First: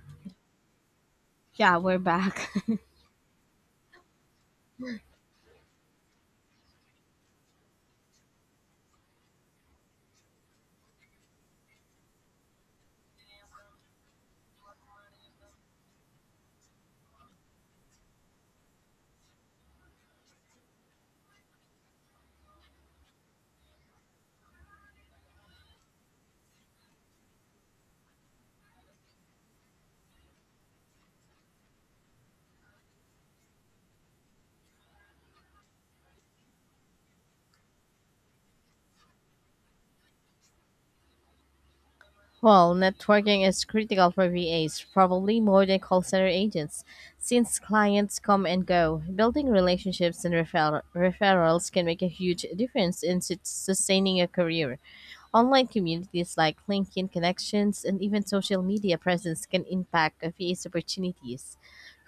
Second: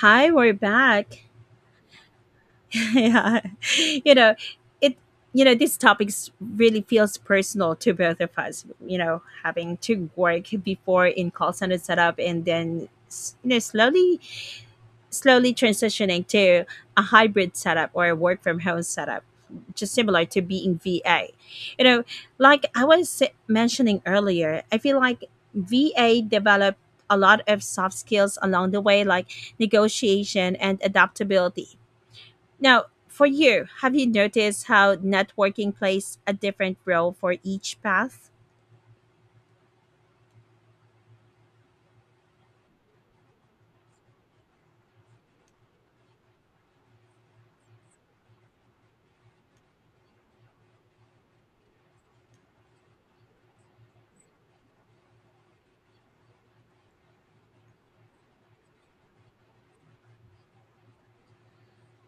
Hi, we're back. Yeah, we're back. yeah. You know, it this topic really feels personal to both of us, having to work before in call center setup and then slowly transitioning to a hybrid setup or a work from home setup just similar to being VA. You know, Mentioning earlier, I feel like VA developed a lot of soft skills along the way like negotiation and adaptability. Now, for you, have you noticed how networking plays a different role for each path? Well, networking is critical for VAs, probably more than call center agents, since clients come and go. Building relationships and referrals can make a huge difference in sustaining a career. Online communities like LinkedIn connections and even social media presence can impact VA's opportunities.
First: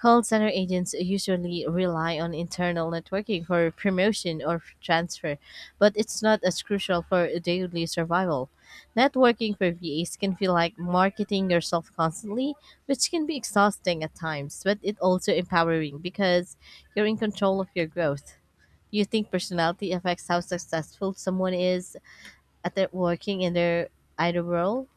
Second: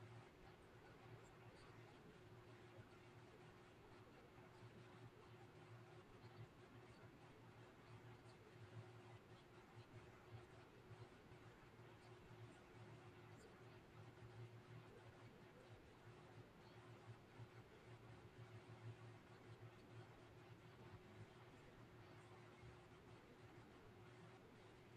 Call center agents usually rely on internal networking for promotion or transfer, but it's not as crucial for daily survival. Networking for VAs can feel like marketing yourself constantly, which can be exhausting at times, but it also empowering because you're in control of your growth. Do you think personality affects how successful someone is at their working in their idle world?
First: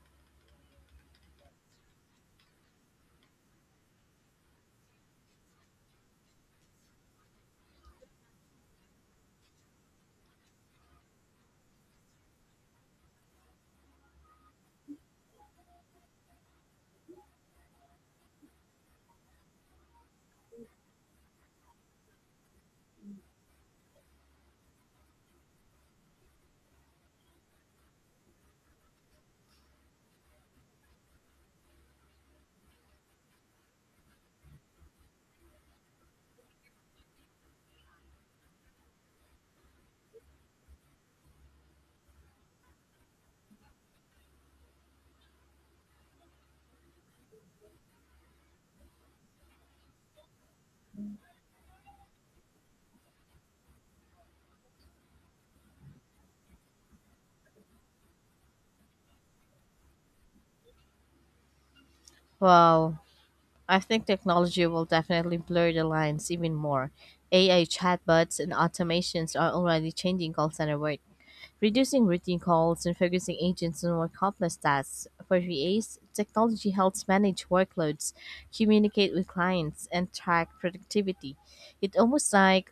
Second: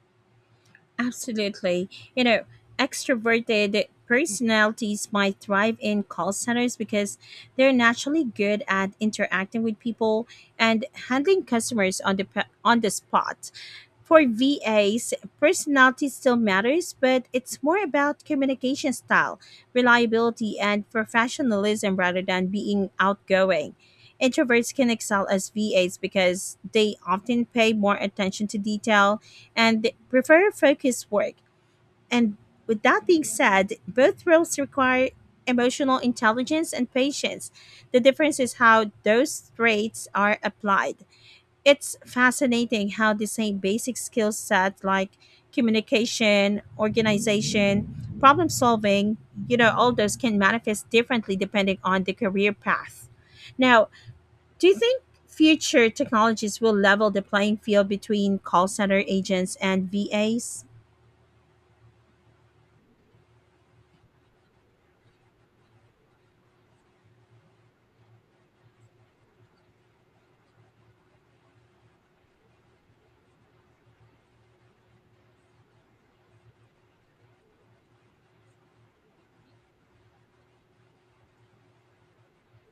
Absolutely. You know, extroverted personalities might thrive in call centers because they're naturally good at interacting with people and handling customers on the spot. For VAs, personality still matters, but it's more about communication style, reliability, and professionalism rather than being outgoing. Introverts can excel as VAs because they often pay more attention to detail and they prefer focused work. And with that being said, both roles require emotional intelligence and patience. The difference is how those traits are applied. It's fascinating how the same basic skill sets like communication, organization, problem solving, you know, all those can manifest differently depending on the career path. Now, do you think future technologies will level the playing field between call center agents and VAs? Well, I think technology will definitely blur the lines even more. AI chatbots and automations are already changing call center work, reducing routine calls and focusing agents on more complex tasks. For VAs, technology helps manage workloads, communicate with clients, and track productivity. It almost like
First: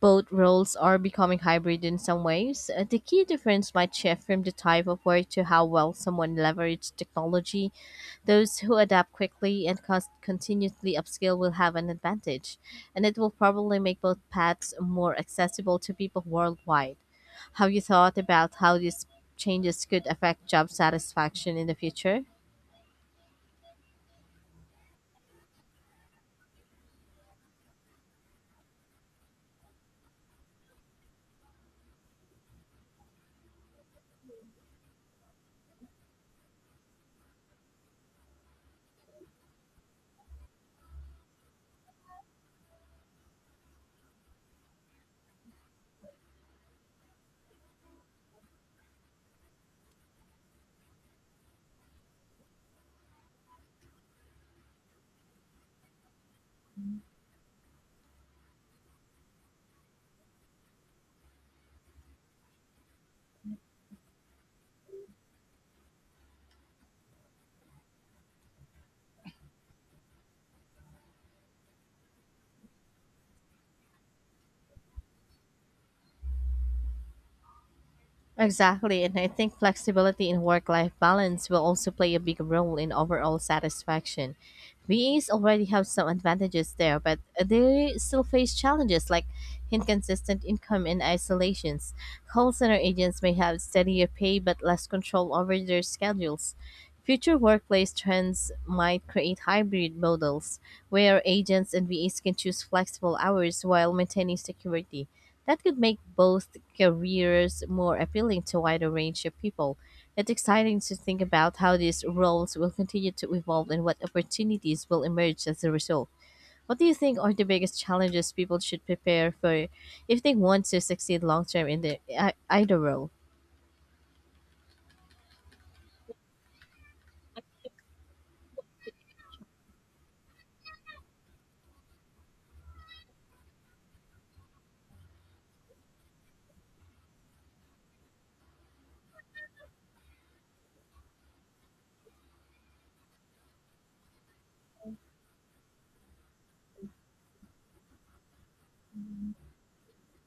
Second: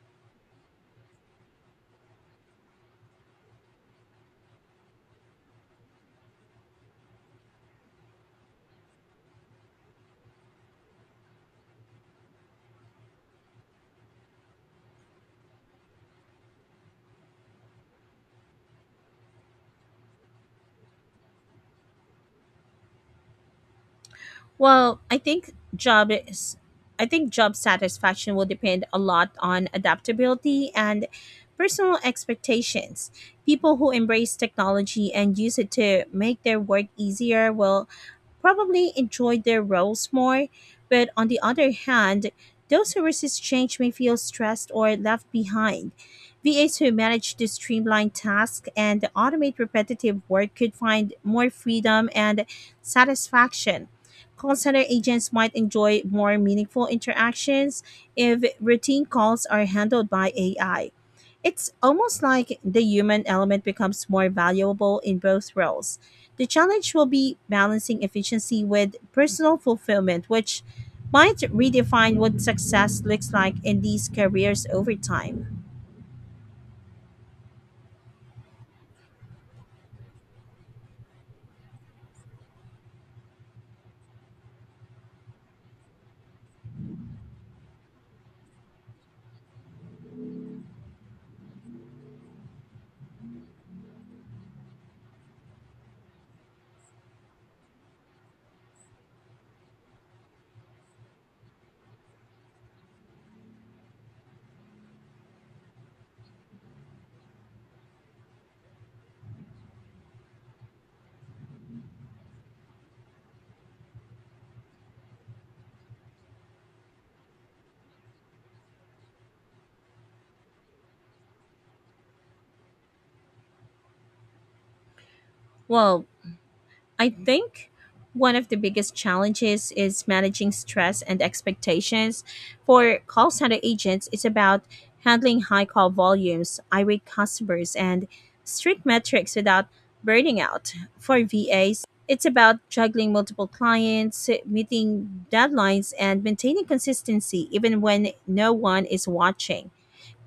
both roles are becoming hybrid in some ways. The key difference might shift from the type of work to how well someone leverages technology. Those who adapt quickly and continuously upskill will have an advantage, and it will probably make both paths more accessible to people worldwide. Have you thought about how these changes could affect job satisfaction in the future? Well, I think job satisfaction will depend a lot on adaptability and personal expectations. People who embrace technology and use it to make their work easier will probably enjoyed their roles more, but on the other hand, those who resist change may feel stressed or left behind. VAs who manage to streamline tasks and automate repetitive work could find more freedom and satisfaction. Call center agents might enjoy more meaningful interactions if routine calls are handled by AI. It's almost like the human element becomes more valuable in both roles. The challenge will be balancing efficiency with personal fulfillment, which might redefine what success looks like in these careers over time. Exactly, and I think flexibility in work life balance will also play a big role in overall satisfaction. VAs already have some advantages there, but they still face challenges like inconsistent income and isolations. Call center agents may have steadier pay but less control over their schedules. Future workplace trends might create hybrid models where agents and VAs can choose flexible hours while maintaining security. That could make both careers more appealing to a wider range of people. It's exciting to think about how these roles will continue to evolve and what opportunities will emerge as a result. What do you think are the biggest challenges people should prepare for if they want to succeed long term in either role? Well, I think one of the biggest challenges is managing stress and expectations. For call center agents, it's about handling high call volumes, irate customers, and strict metrics without burning out. For VAs, it's about juggling multiple clients, meeting deadlines, and maintaining consistency even when no one is watching.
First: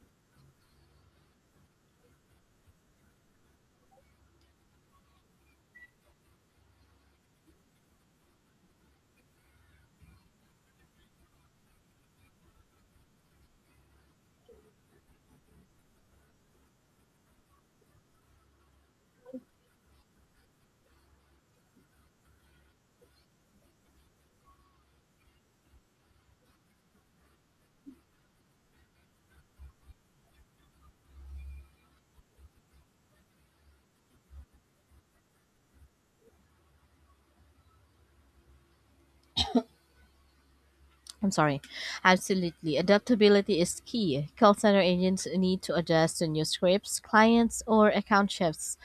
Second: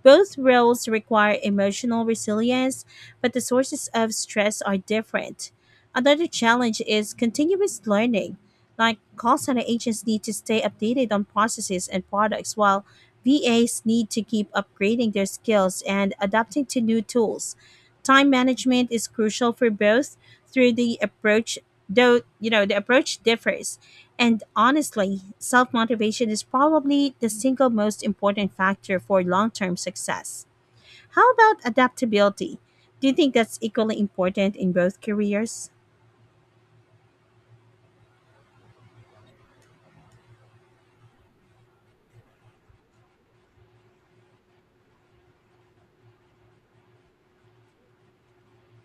Both roles require emotional resilience, but the sources of stress are different. Another challenge is continuous learning. Like call center agents need to stay updated on processes and products, while VAs need to keep upgrading their skills and adapting to new tools. Time management is crucial for both through the approach, though, you know, the approach differs. And honestly, self motivation is probably the single most important factor for long term success. How about adaptability? Do you think that's equally important in both careers? I'm sorry. Absolutely. Adaptability is key. Call center agents need to adjust to new scripts, clients, or account shifts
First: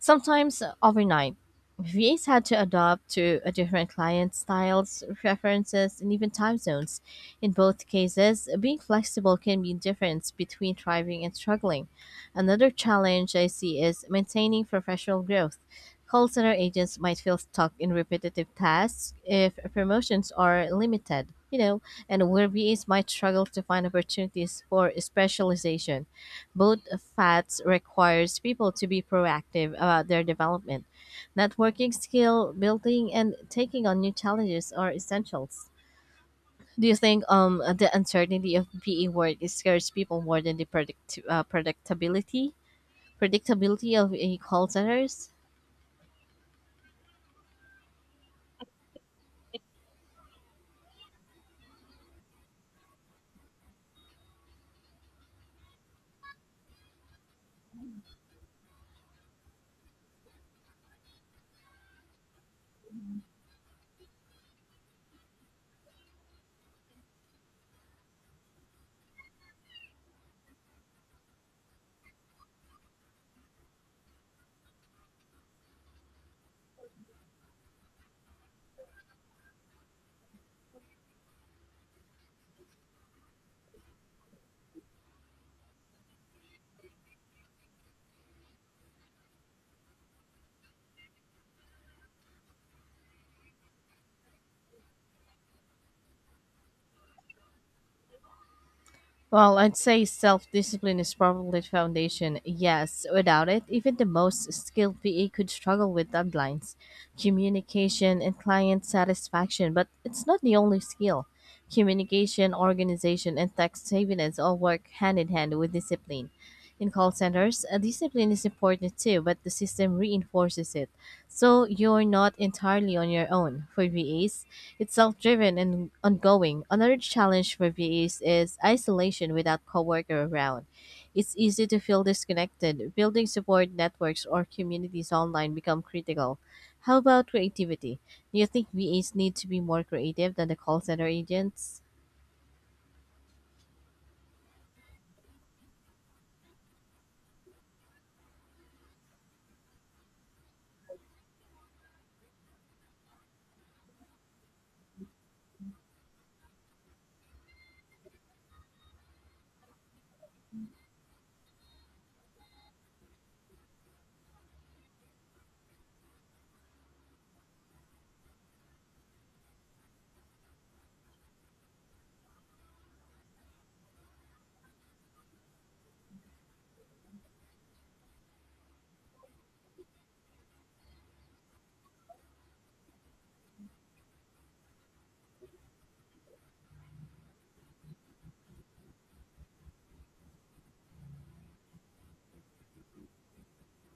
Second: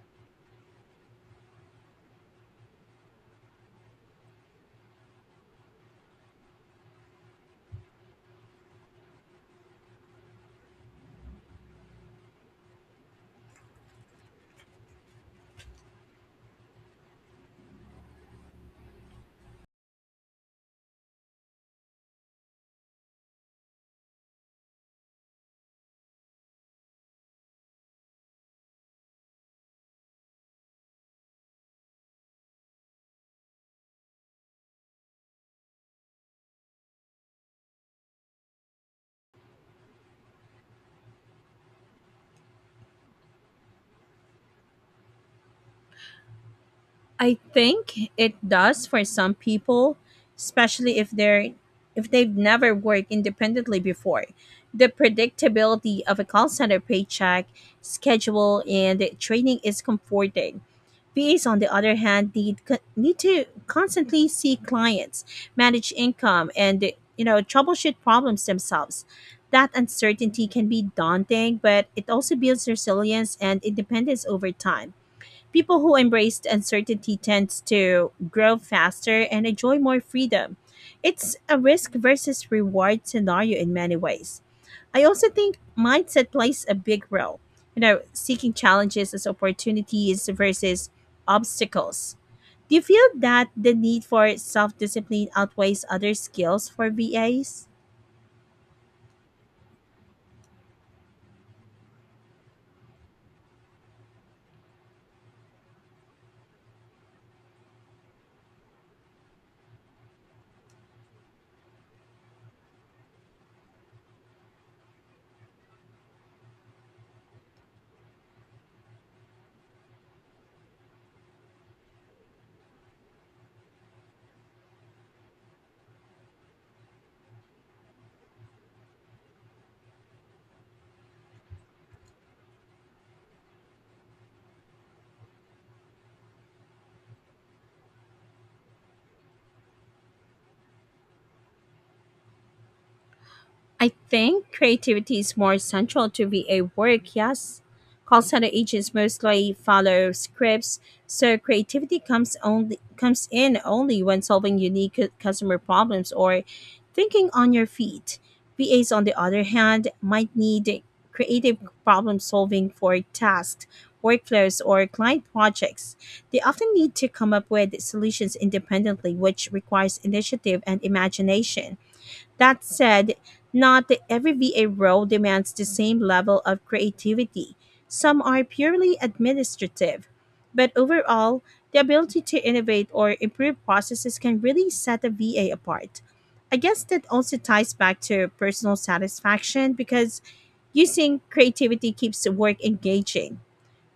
sometimes, overnight. VAs had to adapt to a different client's styles, preferences, and even time zones. In both cases, being flexible can be the difference between thriving and struggling. Another challenge I see is maintaining professional growth. Call center agents might feel stuck in repetitive tasks if promotions are limited, you know, and where VAs might struggle to find opportunities for specialization. Both paths requires people to be proactive about their development. Networking skill building and taking on new challenges are essentials. Do you think the uncertainty of PE work scares people more than the predictability of call centers? I think it does for some people, especially if they've never worked independently before. The predictability of a call center paycheck, schedule, and training is comforting. VAs, on the other hand, need to constantly see clients, manage income, and you know troubleshoot problems themselves. That uncertainty can be daunting, but it also builds resilience and independence over time. People who embrace uncertainty tend to grow faster and enjoy more freedom. It's a risk versus reward scenario in many ways. I also think mindset plays a big role. You know, seeking challenges as opportunities versus obstacles. Do you feel that the need for self discipline outweighs other skills for VAs? Well, I'd say self discipline is probably the foundation. Yes, without it, even the most skilled PE could struggle with deadlines, communication, and client satisfaction. But it's not the only skill. Communication, organization, and tax savings all work hand in hand with discipline. In call centers, discipline is important too, but the system reinforces it. So you're not entirely on your own. For VAs, it's self-driven and ongoing. Another challenge for VEs is isolation without coworker around. It's easy to feel disconnected. Building support networks or communities online become critical. How about creativity? Do you think VEs need to be more creative than the call center agents? I think creativity is more central to VA work, yes. Call center agents mostly follow scripts, so creativity comes in only when solving unique customer problems or thinking on your feet. VAs on the other hand might need creative problem solving for tasks, workflows or client projects. They often need to come up with solutions independently, which requires initiative and imagination. That said, not every VA role demands the same level of creativity. Some are purely administrative. But overall, the ability to innovate or improve processes can really set a VA apart. I guess that also ties back to personal satisfaction because using creativity keeps the work engaging.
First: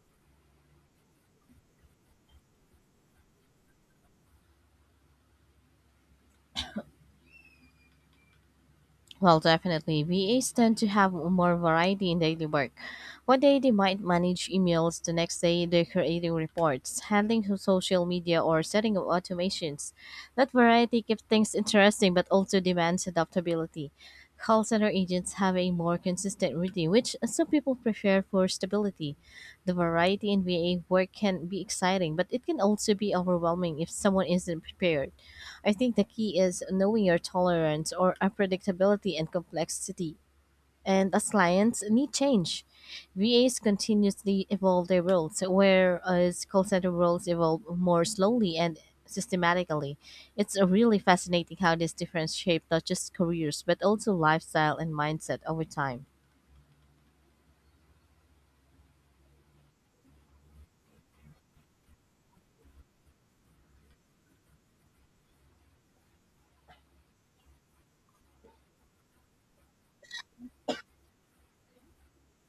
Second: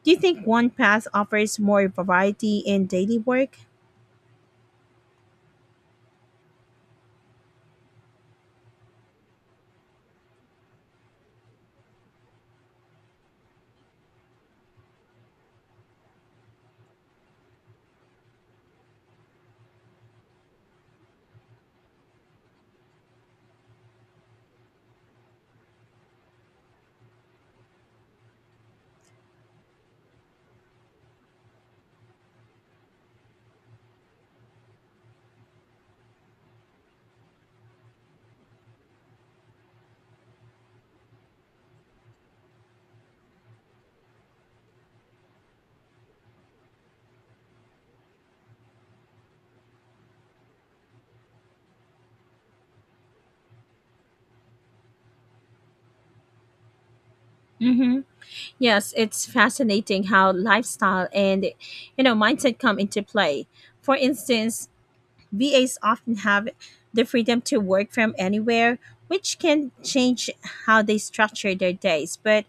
Do you think one path offers more variety in daily work? Well, definitely. VAs tend to have more variety in daily work. One day they might manage emails, the next day they're creating reports, handling to social media, or setting up automations. That variety keeps things interesting but also demands adaptability. Call center agents have a more consistent routine, which some people prefer for stability. The variety in VA work can be exciting, but it can also be overwhelming if someone isn't prepared. I think the key is knowing your tolerance or unpredictability and complexity. And as clients need change, VAs continuously evolve their roles, whereas call center roles evolve more slowly and systematically. It's really fascinating how these difference shape not just careers, but also lifestyle and mindset over time. Mm-hmm. Yes, it's fascinating how lifestyle and you know mindset come into play. For instance, VAs often have the freedom to work from anywhere, which can change how they structure their days, but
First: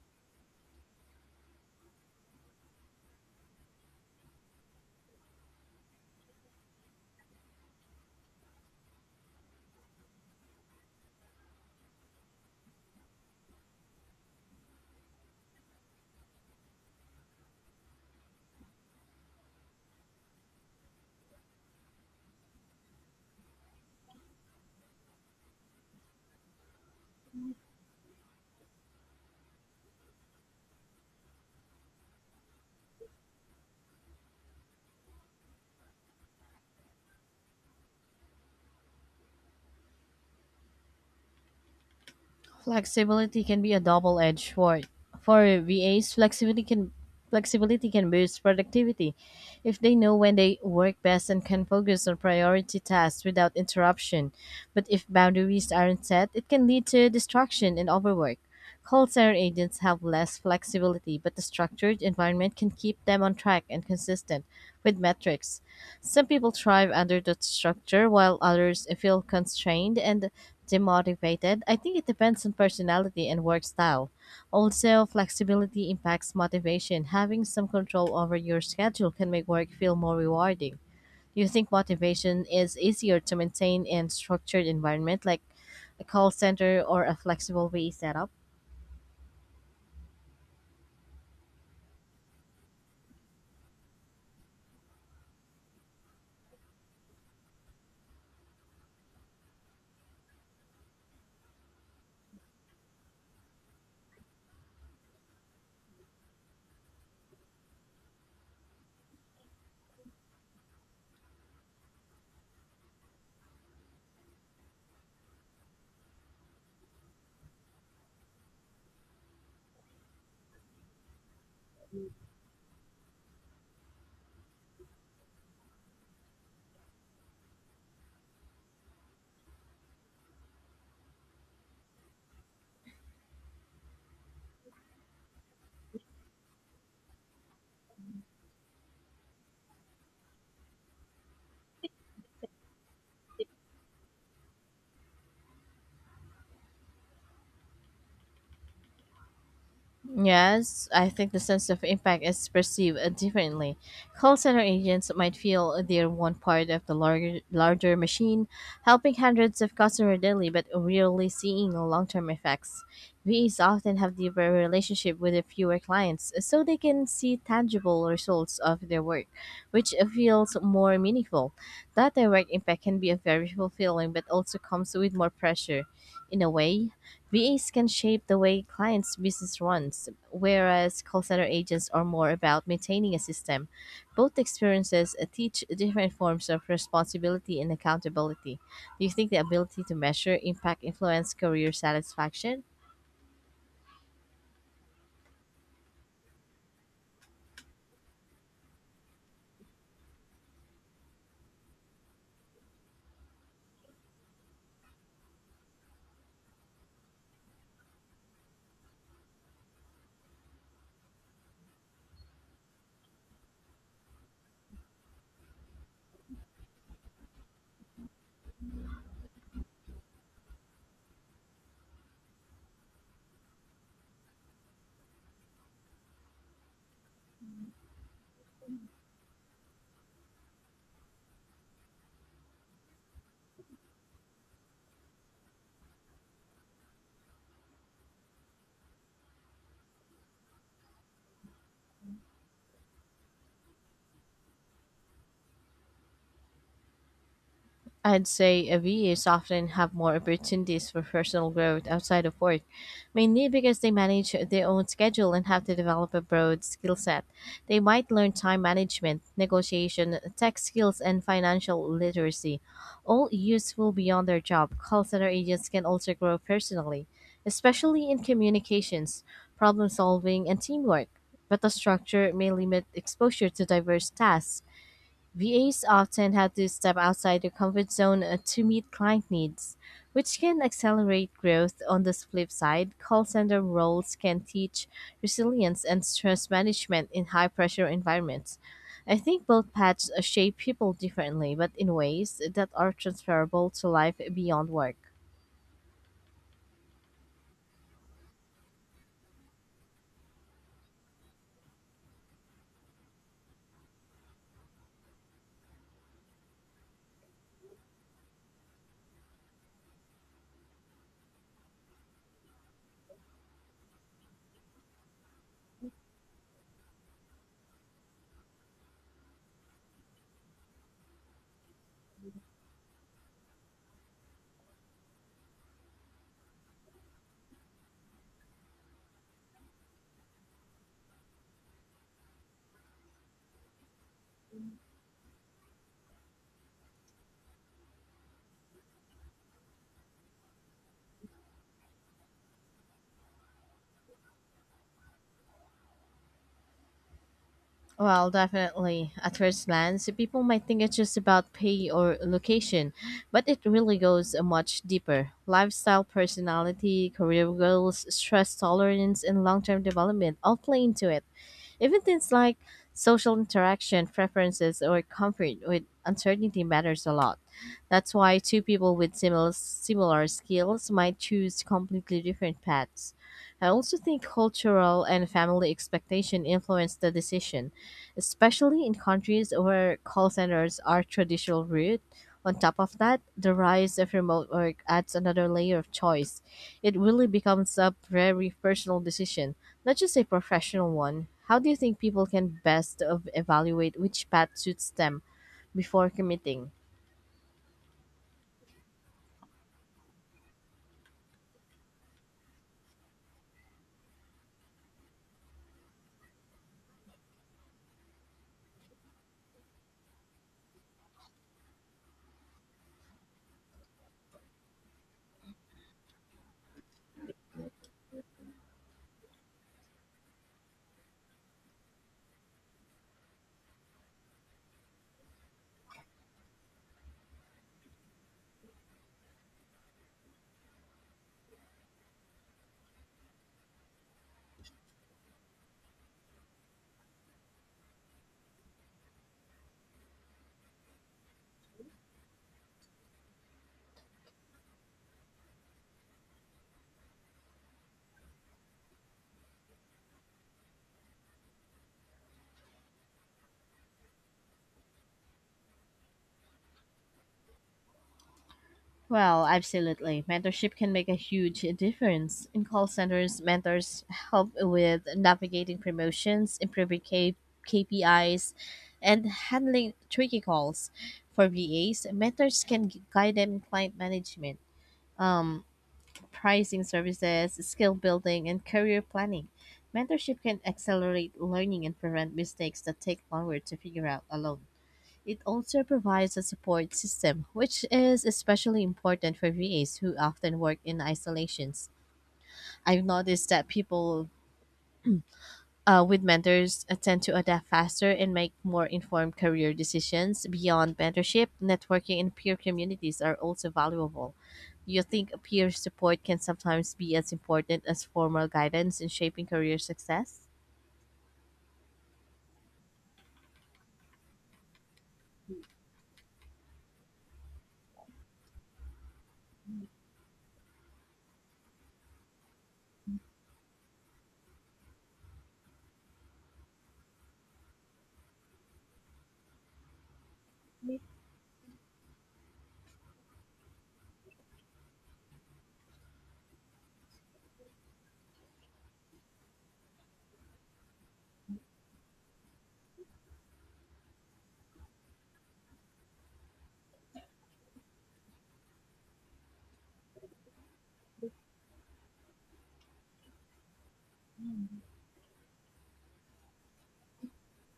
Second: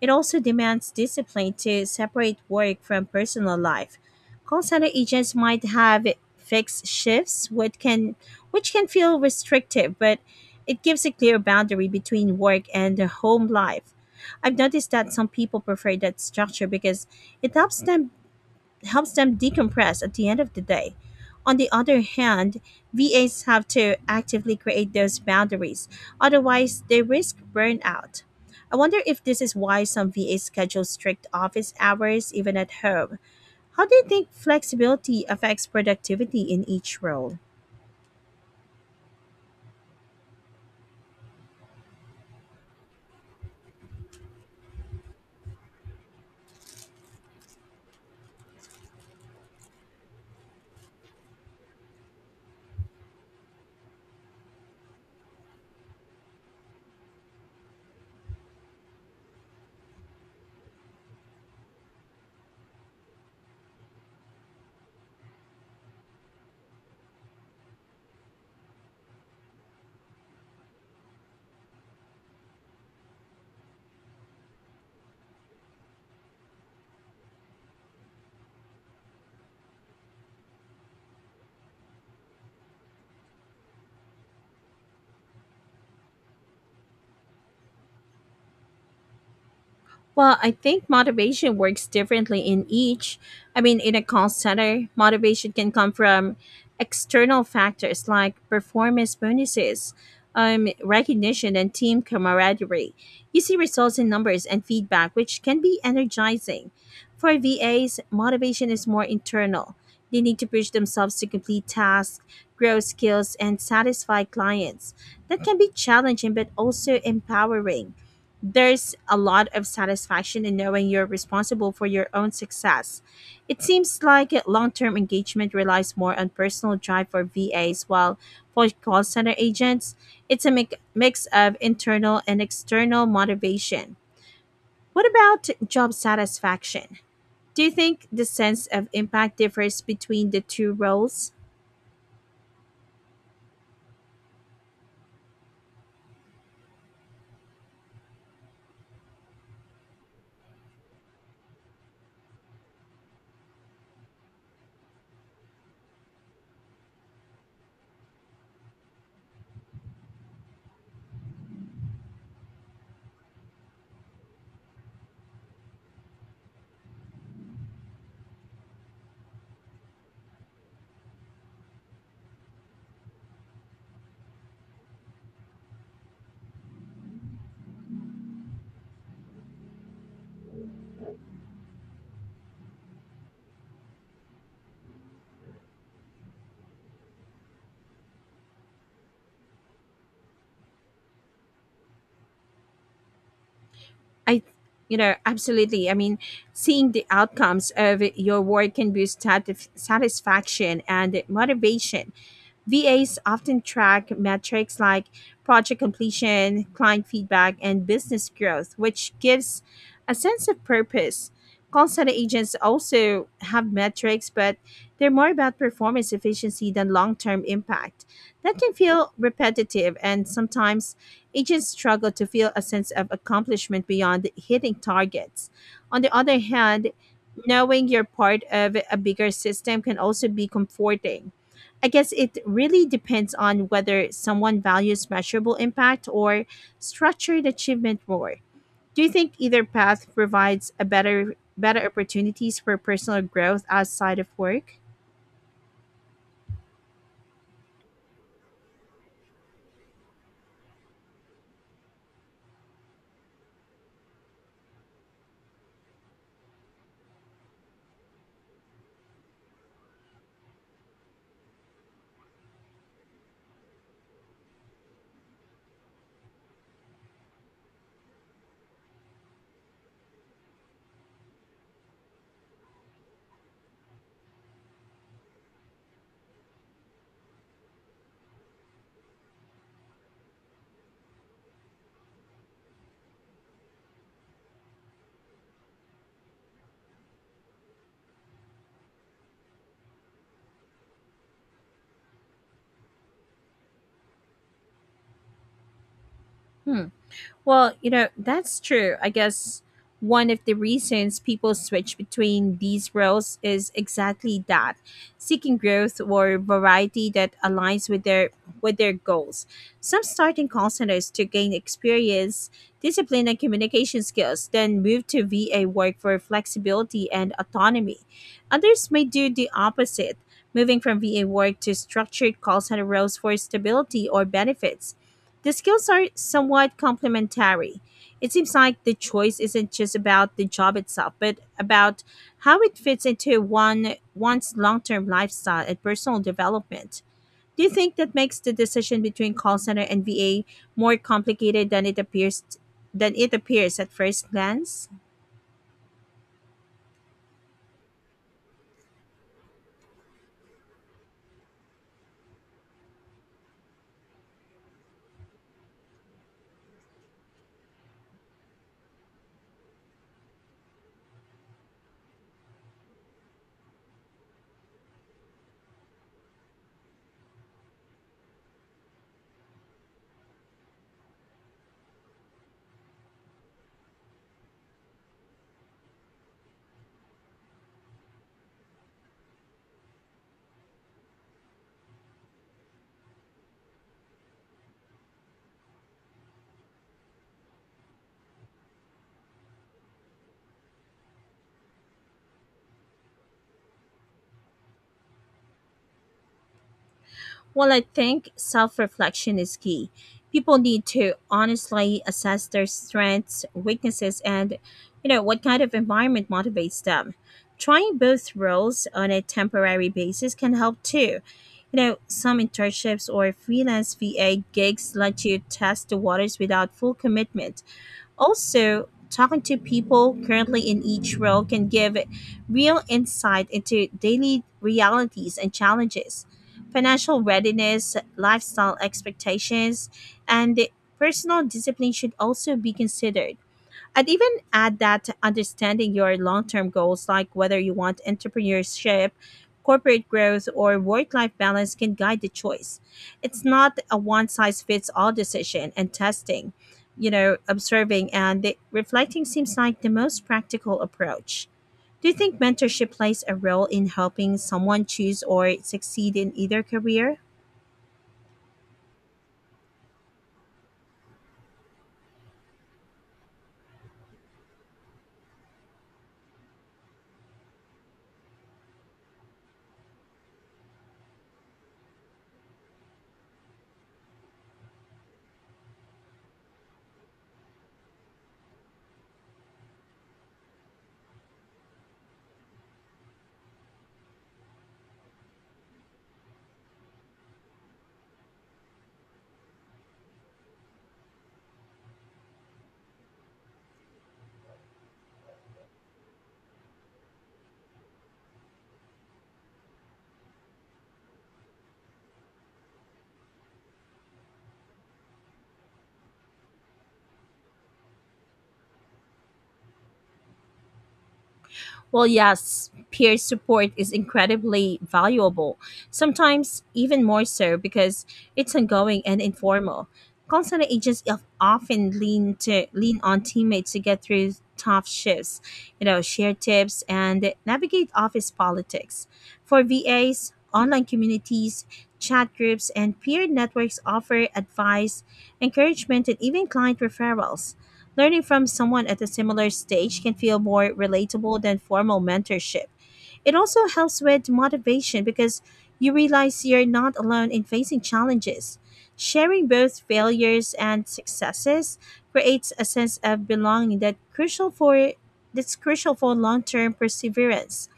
it also demands discipline to separate work from personal life. Call center agents might have fixed shifts, which can feel restrictive, but it gives a clear boundary between work and home life. I've noticed that some people prefer that structure because it helps them decompress at the end of the day. On the other hand, VAs have to actively create those boundaries, otherwise, they risk burnout. I wonder if this is why some VAs schedule strict office hours even at home. How do you think flexibility affects productivity in each role? Flexibility can be a double-edged sword. For VAs, flexibility can boost productivity if they know when they work best and can focus on priority tasks without interruption. But if boundaries aren't set, it can lead to distraction and overwork. Call center agents have less flexibility, but the structured environment can keep them on track and consistent with metrics. Some people thrive under the structure, while others feel constrained and demotivated. I think it depends on personality and work style. Also, flexibility impacts motivation. Having some control over your schedule can make work feel more rewarding. Do you think motivation is easier to maintain in structured environment like a call center or a flexible way setup? Well, I think motivation works differently in each. I mean, in a call center, motivation can come from external factors like performance bonuses, recognition, and team camaraderie. You see results in numbers and feedback, which can be energizing. For VAs, motivation is more internal. They need to push themselves to complete tasks, grow skills, and satisfy clients. That can be challenging but also empowering there's a lot of satisfaction in knowing you're responsible for your own success. It seems like long term engagement relies more on personal drive for VAs, while for call center agents, it's a mix of internal and external motivation. What about job satisfaction? Do you think the sense of impact differs between the two roles? Yes, I think the sense of impact is perceived differently. Call center agents might feel they're one part of the larger machine, helping hundreds of customers daily, but rarely seeing long-term effects. VAs often have deeper relationship with the fewer clients, so they can see tangible results of their work, which feels more meaningful. That direct impact can be a very fulfilling, but also comes with more pressure. In a way, VAs can shape the way clients' business runs, whereas call center agents are more about maintaining a system. Both experiences teach different forms of responsibility and accountability. Do you think the ability to measure impact influence career satisfaction? I, you know, absolutely. I mean, seeing the outcomes of your work can boost satisfaction and motivation. VAs often track metrics like project completion, client feedback, and business growth, which gives a sense of purpose. Call center agents also have metrics, but they're more about performance efficiency than long term impact. That can feel repetitive, and sometimes agents struggle to feel a sense of accomplishment beyond hitting targets. On the other hand, knowing you're part of a bigger system can also be comforting. I guess it really depends on whether someone values measurable impact or structured achievement more. Do you think either path provides a better opportunities for personal growth outside of work? I'd say VAs often have more opportunities for personal growth outside of work, mainly because they manage their own schedule and have to develop a broad skill set. They might learn time management, negotiation, tech skills, and financial literacy, all useful beyond their job. Call center agents can also grow personally, especially in communications, problem solving, and teamwork, but the structure may limit exposure to diverse tasks. VAs often have to step outside their comfort zone to meet client needs, which can accelerate growth. On the flip side, call center roles can teach resilience and stress management in high pressure environments. I think both paths shape people differently, but in ways that are transferable to life beyond work. Hmm. Well, you know, that's true. I guess one of the reasons people switch between these roles is exactly that, seeking growth or variety that aligns with their goals. Some start in call centers to gain experience, discipline and communication skills, then move to VA work for flexibility and autonomy. Others may do the opposite, moving from VA work to structured call center roles for stability or benefits. The skills are somewhat complementary. It seems like the choice isn't just about the job itself, but about how it fits into one's long-term lifestyle and personal development. Do you think that makes the decision between call center and VA more complicated than it appears at first glance? Well, definitely. At first glance, people might think it's just about pay or location, but it really goes much deeper. Lifestyle, personality, career goals, stress tolerance, and long term development all play into it. Even things like social interaction, preferences, or comfort with uncertainty matters a lot. That's why two people with similar skills might choose completely different paths. I also think cultural and family expectation influence the decision, especially in countries where call centers are traditional route. On top of that, the rise of remote work adds another layer of choice. It really becomes a very personal decision. Not just a professional one. How do you think people can best of evaluate which path suits them before committing? Well, I think self reflection is key. People need to honestly assess their strengths, weaknesses, and you know what kind of environment motivates them. Trying both roles on a temporary basis can help too. You know, some internships or freelance VA gigs let you test the waters without full commitment. Also, talking to people currently in each role can give real insight into daily realities and challenges, financial readiness, lifestyle expectations, and personal discipline should also be considered. I'd even add that understanding your long term goals, like whether you want entrepreneurship, corporate growth, or work life balance, can guide the choice. It's not a one size fits all decision, and testing, you know, observing and reflecting seems like the most practical approach. Do you think mentorship plays a role in helping someone choose or succeed in either career? Well, absolutely. Mentorship can make a huge difference. In call centers, mentors help with navigating promotions, improving KPIs, and handling tricky calls. For VAs, mentors can guide them in client management, um, pricing services, skill building, and career planning. Mentorship can accelerate learning and prevent mistakes that take longer to figure out alone. It also provides a support system, which is especially important for VAs who often work in isolations. I've noticed that people with mentors tend to adapt faster and make more informed career decisions. Beyond mentorship, networking and peer communities are also valuable. Do you think peer support can sometimes be as important as formal guidance in shaping career success? Well, yes, peer support is incredibly valuable, sometimes even more so because it's ongoing and informal. Call center agents often lean on teammates to get through tough shifts, you know, share tips and navigate office politics. For VAs, online communities, chat groups, and peer networks offer advice, encouragement, and even client referrals. Learning from someone at a similar stage can feel more relatable than formal mentorship. It also helps with motivation because you realize you're not alone in facing challenges. Sharing both failures and successes creates a sense of belonging that crucial for that's crucial for long-term perseverance.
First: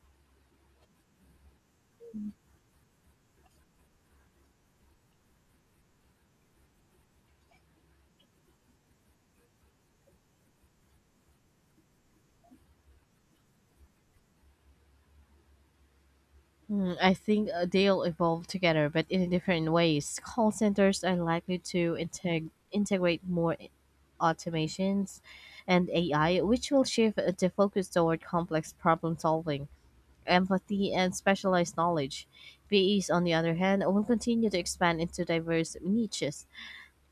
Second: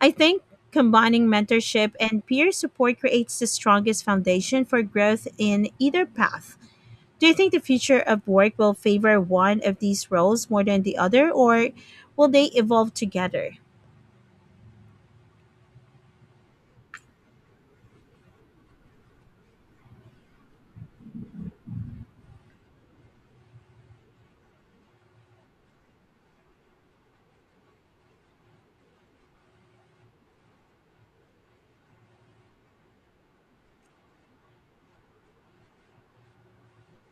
I think combining mentorship and peer support creates the strongest foundation for growth in either path. Do you think the future of work will favor one of these roles more than the other, or will they evolve together? Hmm, I think they'll evolve together, but in different ways. Call centers are likely to integrate more automations and AI, which will shift the focus toward complex problem solving, empathy, and specialized knowledge. VEs, on the other hand, will continue to expand into diverse niches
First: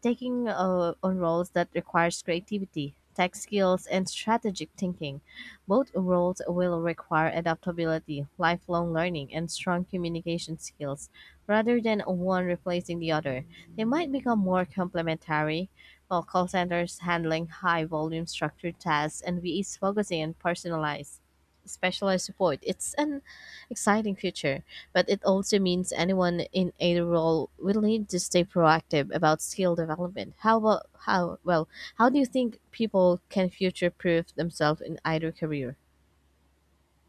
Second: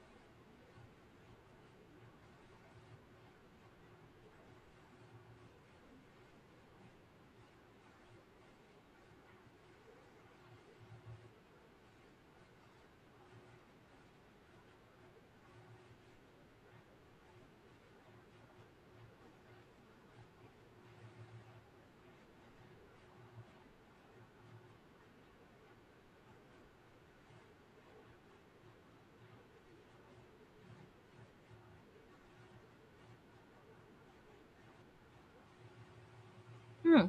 taking on roles that requires creativity, tech skills, and strategic thinking. Both roles will require adaptability, lifelong learning, and strong communication skills. Rather than one replacing the other, they might become more complementary. While call centers handling high volume structured tasks and VEs focusing on personalized specialized support, it's an exciting future but it also means anyone in a role will need to stay proactive about skill development. How about how well? How do you think people can future-proof themselves in either career? Hmm.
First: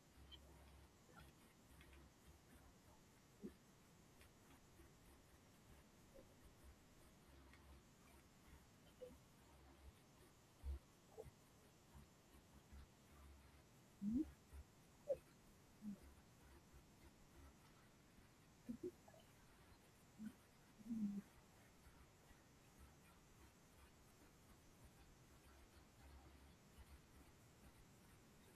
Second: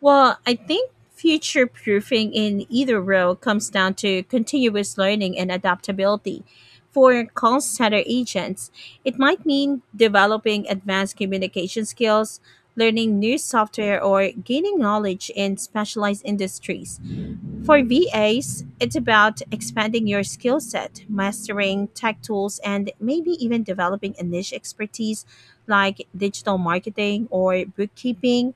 Well, I think future proofing in either role comes down to continuous learning and adaptability. For call center agents, it might mean developing advanced communication skills, learning new software, or gaining knowledge in specialized industries. For VAs, it's about expanding your skill set, mastering tech tools, and maybe even developing a niche expertise like digital marketing or bookkeeping.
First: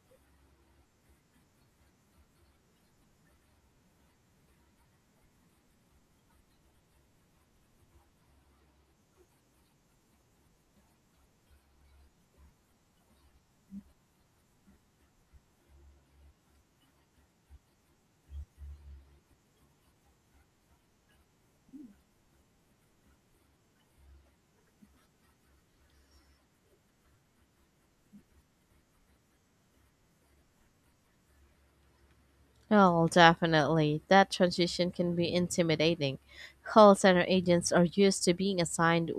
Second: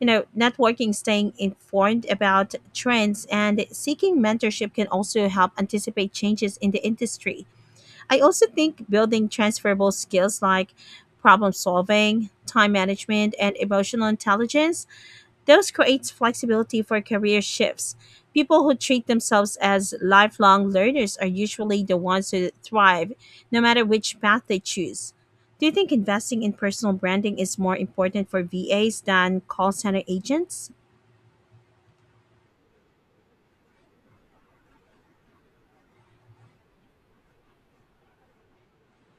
You know, networking, staying informed about trends, and seeking mentorship can also help anticipate changes in the industry. I also think building transferable skills like problem solving, time management, and emotional intelligence this creates flexibility for career shifts. People who treat themselves as lifelong learners are usually the ones who thrive, no matter which path they choose. Do you think investing in personal branding is more important for VAs than call center agents? Well, definitely. That transition can be intimidating. Call center agents are used to being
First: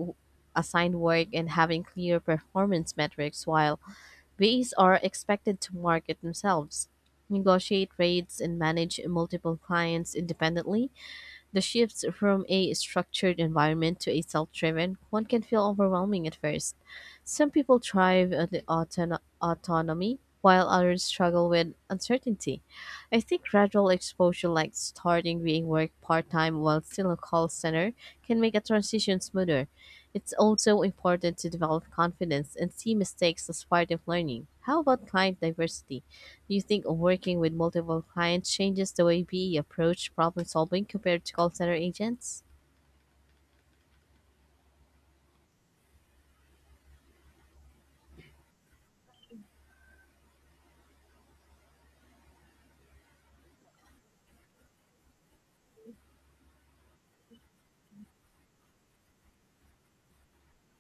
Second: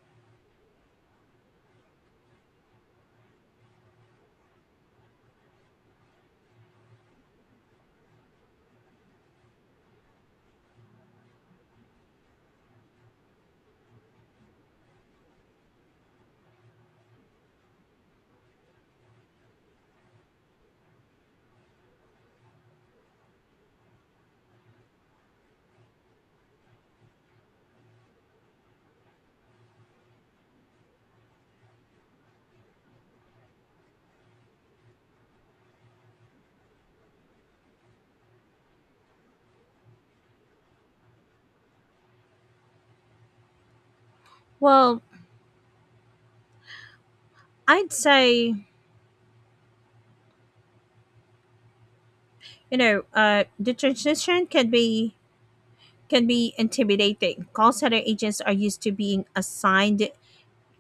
assigned work and having clear performance metrics while VAs are expected to market themselves, negotiate rates and manage multiple clients independently. The shift from a structured environment to a self driven one can feel overwhelming at first. Some people thrive on the autonomy, while others struggle with uncertainty. I think gradual exposure, like starting being work part time while still a call center, can make a transition smoother. It's also important to develop confidence and see mistakes as part of learning. How about client diversity? Do you think working with multiple clients changes the way BE approach problem solving compared to call center agents? Well, I'd say the transition can be intimidating. Call center agents are used to being assigned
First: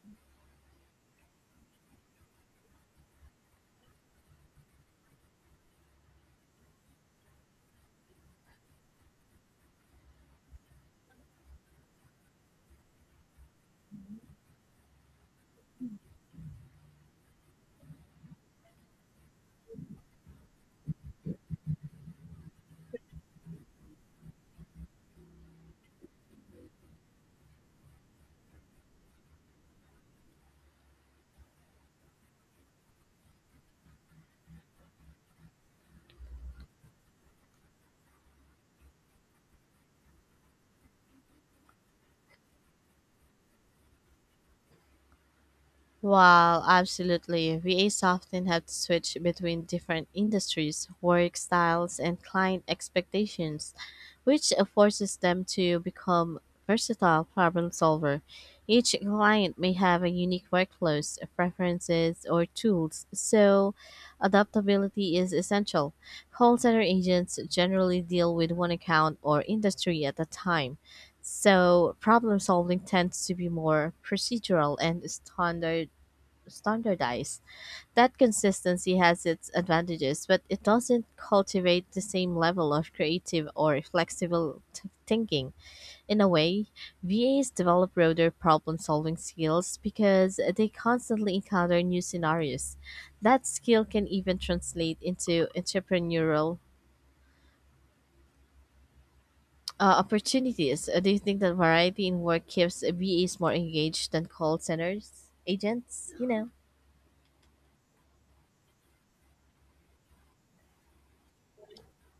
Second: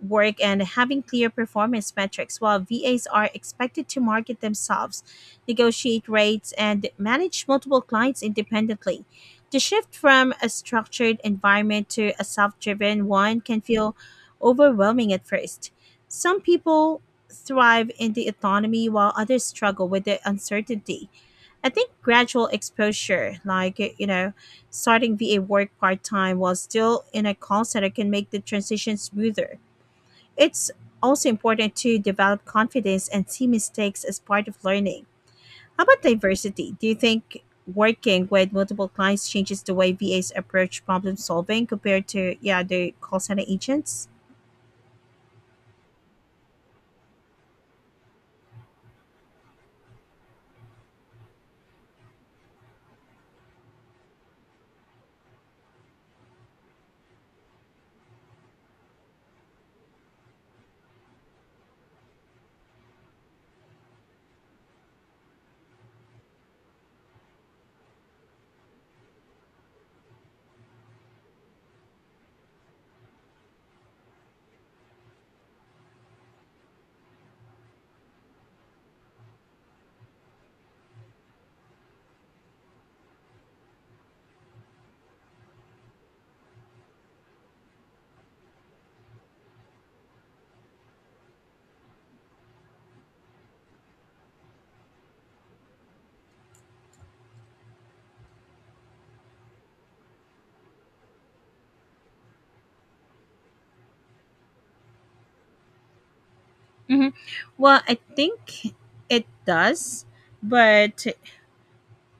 work and having clear performance metrics, while VAs are expected to market themselves, negotiate rates, and manage multiple clients independently. The shift from a structured environment to a self driven one can feel overwhelming at first. Some people thrive in the autonomy while others struggle with the uncertainty. I think gradual exposure, like, starting VA work part time while still in a call center, can make the transition smoother. It's also important to develop confidence and see mistakes as part of learning. How about diversity? Do you think working with multiple clients changes the way VAs approach problem solving compared to, yeah, the call center agents? Well, absolutely. VAs often have to switch between different industries, work styles, and client expectations, which forces them to become versatile problem solver. Each client may have a unique workflows, preferences, or tools, so adaptability is essential. Call center agents generally deal with one account or industry at a time. So problem solving tends to be more procedural and standardized. That consistency has its advantages, but it doesn't cultivate the same level of creative or flexible thinking. In a way, VAs develop broader problem solving skills because they constantly encounter new scenarios. That skill can even translate into entrepreneurial. Opportunities. Do you think that variety in work keeps VAs more engaged than call centers agents, you know? Hmm. Well, I think it does, but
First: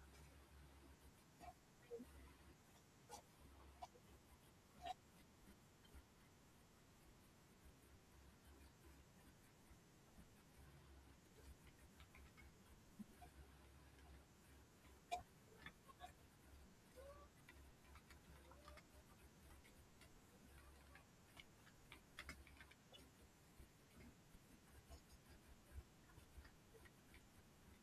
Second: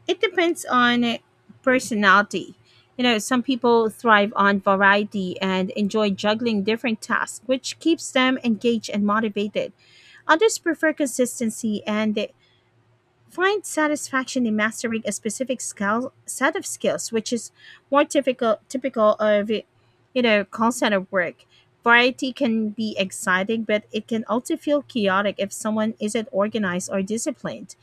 it depends on personality. You know, some people thrive on variety and enjoy juggling different tasks, which keeps them engaged and motivated. Others prefer consistency and they find satisfaction in mastering a specific skill, set of skills, which is more typical of, you know, call center work. Variety can be exciting, but it can also feel chaotic if someone isn't organized or disciplined.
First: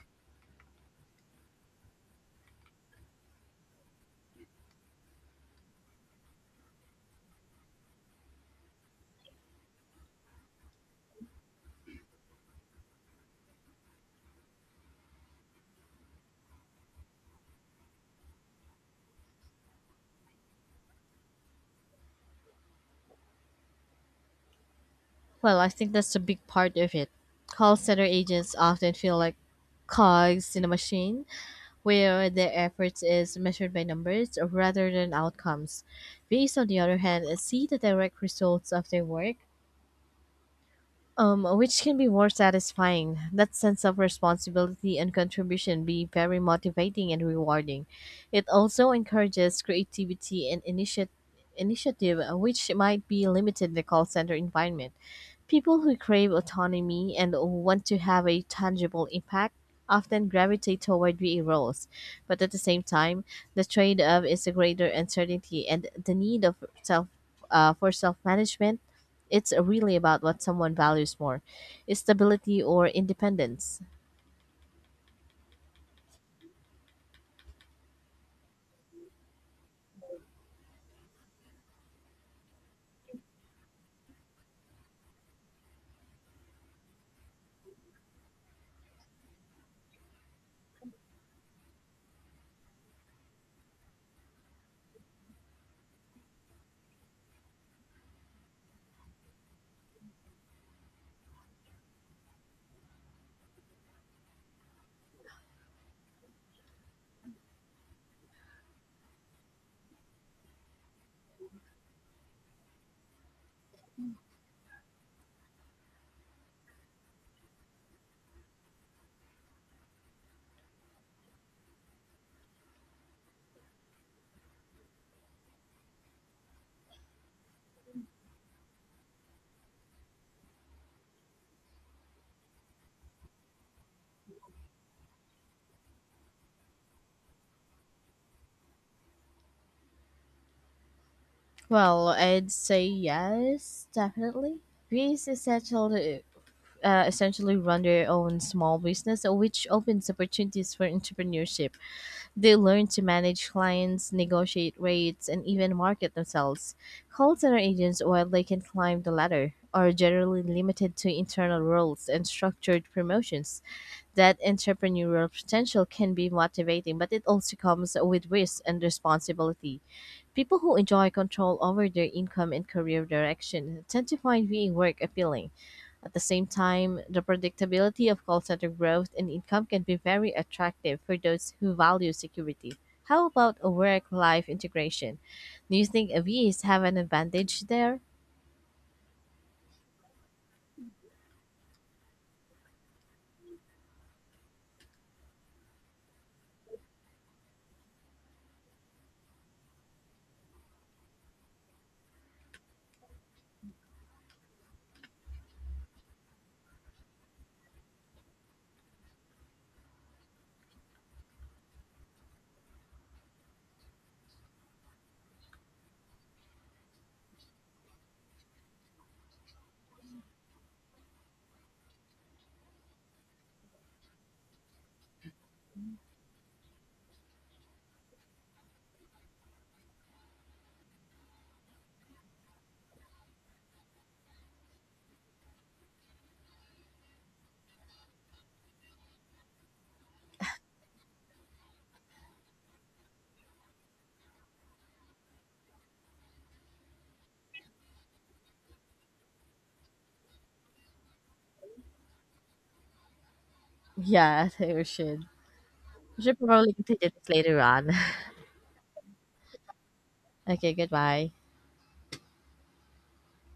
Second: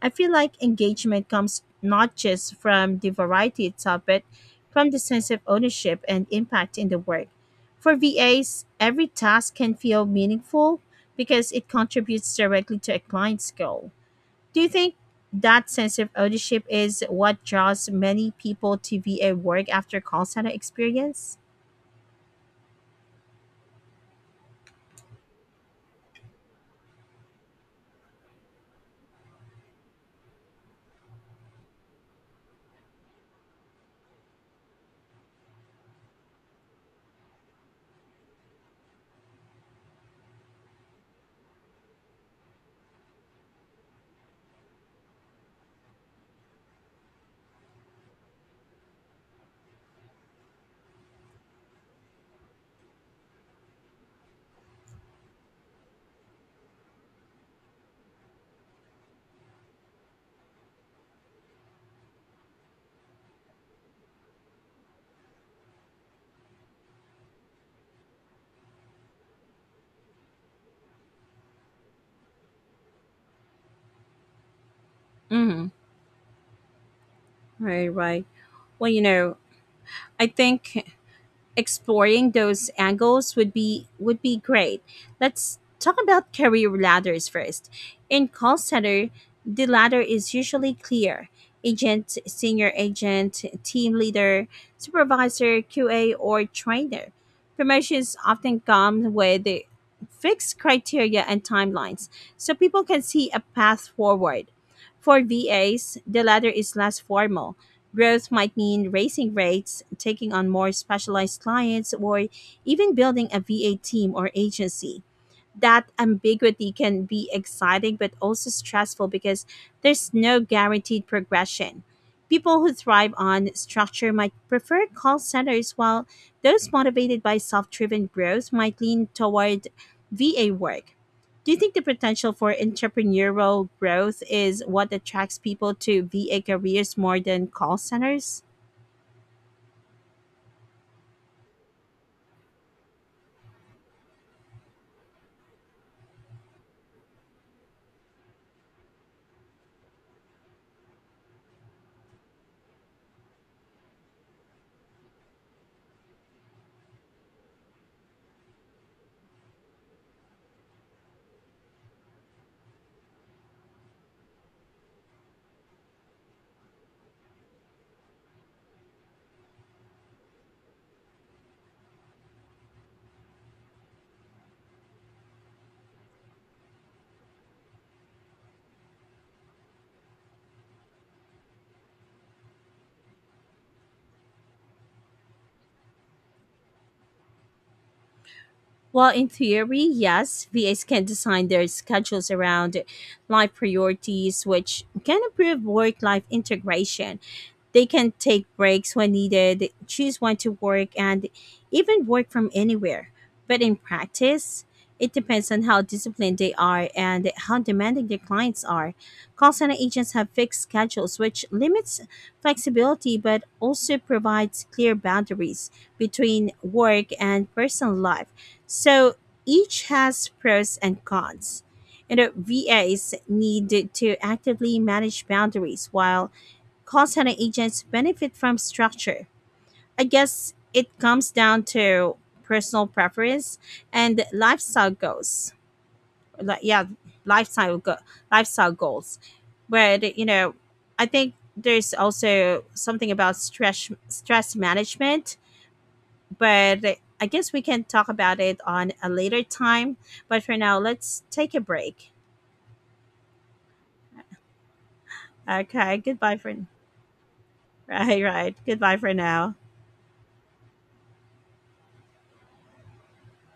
I feel like engagement comes not just from the variety itself, but from the sense of ownership and impact in the work. For VAs, every task can feel meaningful because it contributes directly to a client's goal. Do you think that sense of ownership is what draws many people to VA work after call center experience? Well, I think that's a big part of it. Call center agents often feel like cogs in a machine where their efforts is measured by numbers rather than outcomes. VAs, on the other hand, see the direct results of their work, which can be more satisfying. That sense of responsibility and contribution be very motivating and rewarding. It also encourages creativity and initiative, which might be limited in the call center environment. People who crave autonomy and want to have a tangible impact often gravitate toward VA roles, but at the same time, the trade-off is a greater uncertainty and the need of self for self-management. It's really about what someone values more, stability or independence. Hmm. Right, right. Well, you know, I think exploring those angles would be great. Let's talk about career ladders first. In call center, the ladder is usually clear. Agent, senior agent, team leader, supervisor, QA or trainer. Promotions often come with the fixed criteria and timelines so people can see a path forward. For VAs, the ladder is less formal. Growth might mean raising rates, taking on more specialized clients, or even building a VA team or agency. That ambiguity can be exciting but also stressful because there's no guaranteed progression. People who thrive on structure might prefer call centers, while those motivated by self driven growth might lean toward VA work. Do you think the potential for entrepreneurial growth is what attracts people to VA careers more than call centers? Well, I'd say yes, definitely. V's essential to essentially run their own small business, which opens opportunities for entrepreneurship. They learn to manage clients, negotiate rates and even market themselves. Call center agents, while they can climb the ladder, are generally limited to internal roles and structured promotions. That entrepreneurial potential can be motivating, but it also comes with risk and responsibility. People who enjoy control over their income and career direction tend to find being work appealing. At the same time, the predictability of call center growth and income can be very attractive for those who value security. How about a work-life integration? Do you think VAs have an advantage there? Well, in theory, yes, VAs can design their schedules around life priorities, which can improve work life integration. They can take breaks when needed, choose when to work, and even work from anywhere. But in practice, it depends on how disciplined they are and how demanding their clients are. Call center agents have fixed schedules, which limits flexibility but also provides clear boundaries between work and personal life. So each has pros and cons. You know, VAs need to actively manage boundaries while call center agents benefit from structure. I guess it comes down to personal preference and lifestyle goals. Like, yeah, lifestyle go- lifestyle goals. But you know, I think there's also something about stress management. But I guess we can talk about it on a later time. But for now, let's take a break. Yeah, I think we should. Okay, We goodbye should for— probably continue this later on. right, right. Goodbye for now. Okay, goodbye.